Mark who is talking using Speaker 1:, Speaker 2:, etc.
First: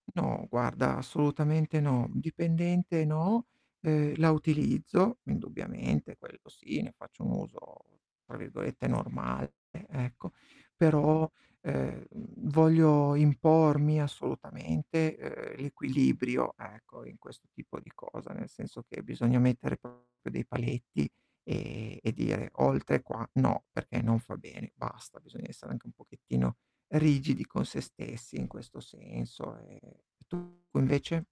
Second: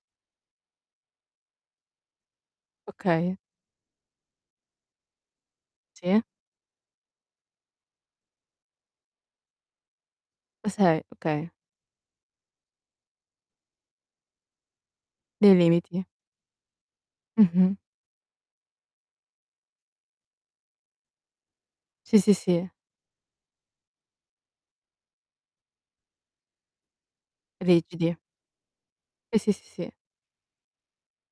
Speaker 1: No guarda, assolutamente no. Dipendente
Speaker 2: Okay.
Speaker 1: no, ehm, la utilizzo indubbiamente,
Speaker 2: Sì.
Speaker 1: quello sì, ne faccio un uso, tra virgolette, "normale", ecco.
Speaker 2: O sei
Speaker 1: Però,
Speaker 2: okay.
Speaker 1: ehm, voglio impormi assolutamente, ehm,
Speaker 2: Dei limiti.
Speaker 1: l'equilibrio, ecco, in questo
Speaker 2: Mh-mh.
Speaker 1: tipo di cosa, nel senso che bisogna mettere proprio dei paletti e e e
Speaker 2: Sì, sì,
Speaker 1: dire:
Speaker 2: sì.
Speaker 1: "Oltre qua no, perché non fa bene, basta." Bisogna essere anche un pochettino rigidi con sé
Speaker 2: Rigidi.
Speaker 1: stessi in questo
Speaker 2: Eh, sì,
Speaker 1: senso.
Speaker 2: sì,
Speaker 1: Ehm,
Speaker 2: sì, sì.
Speaker 1: e tu invece?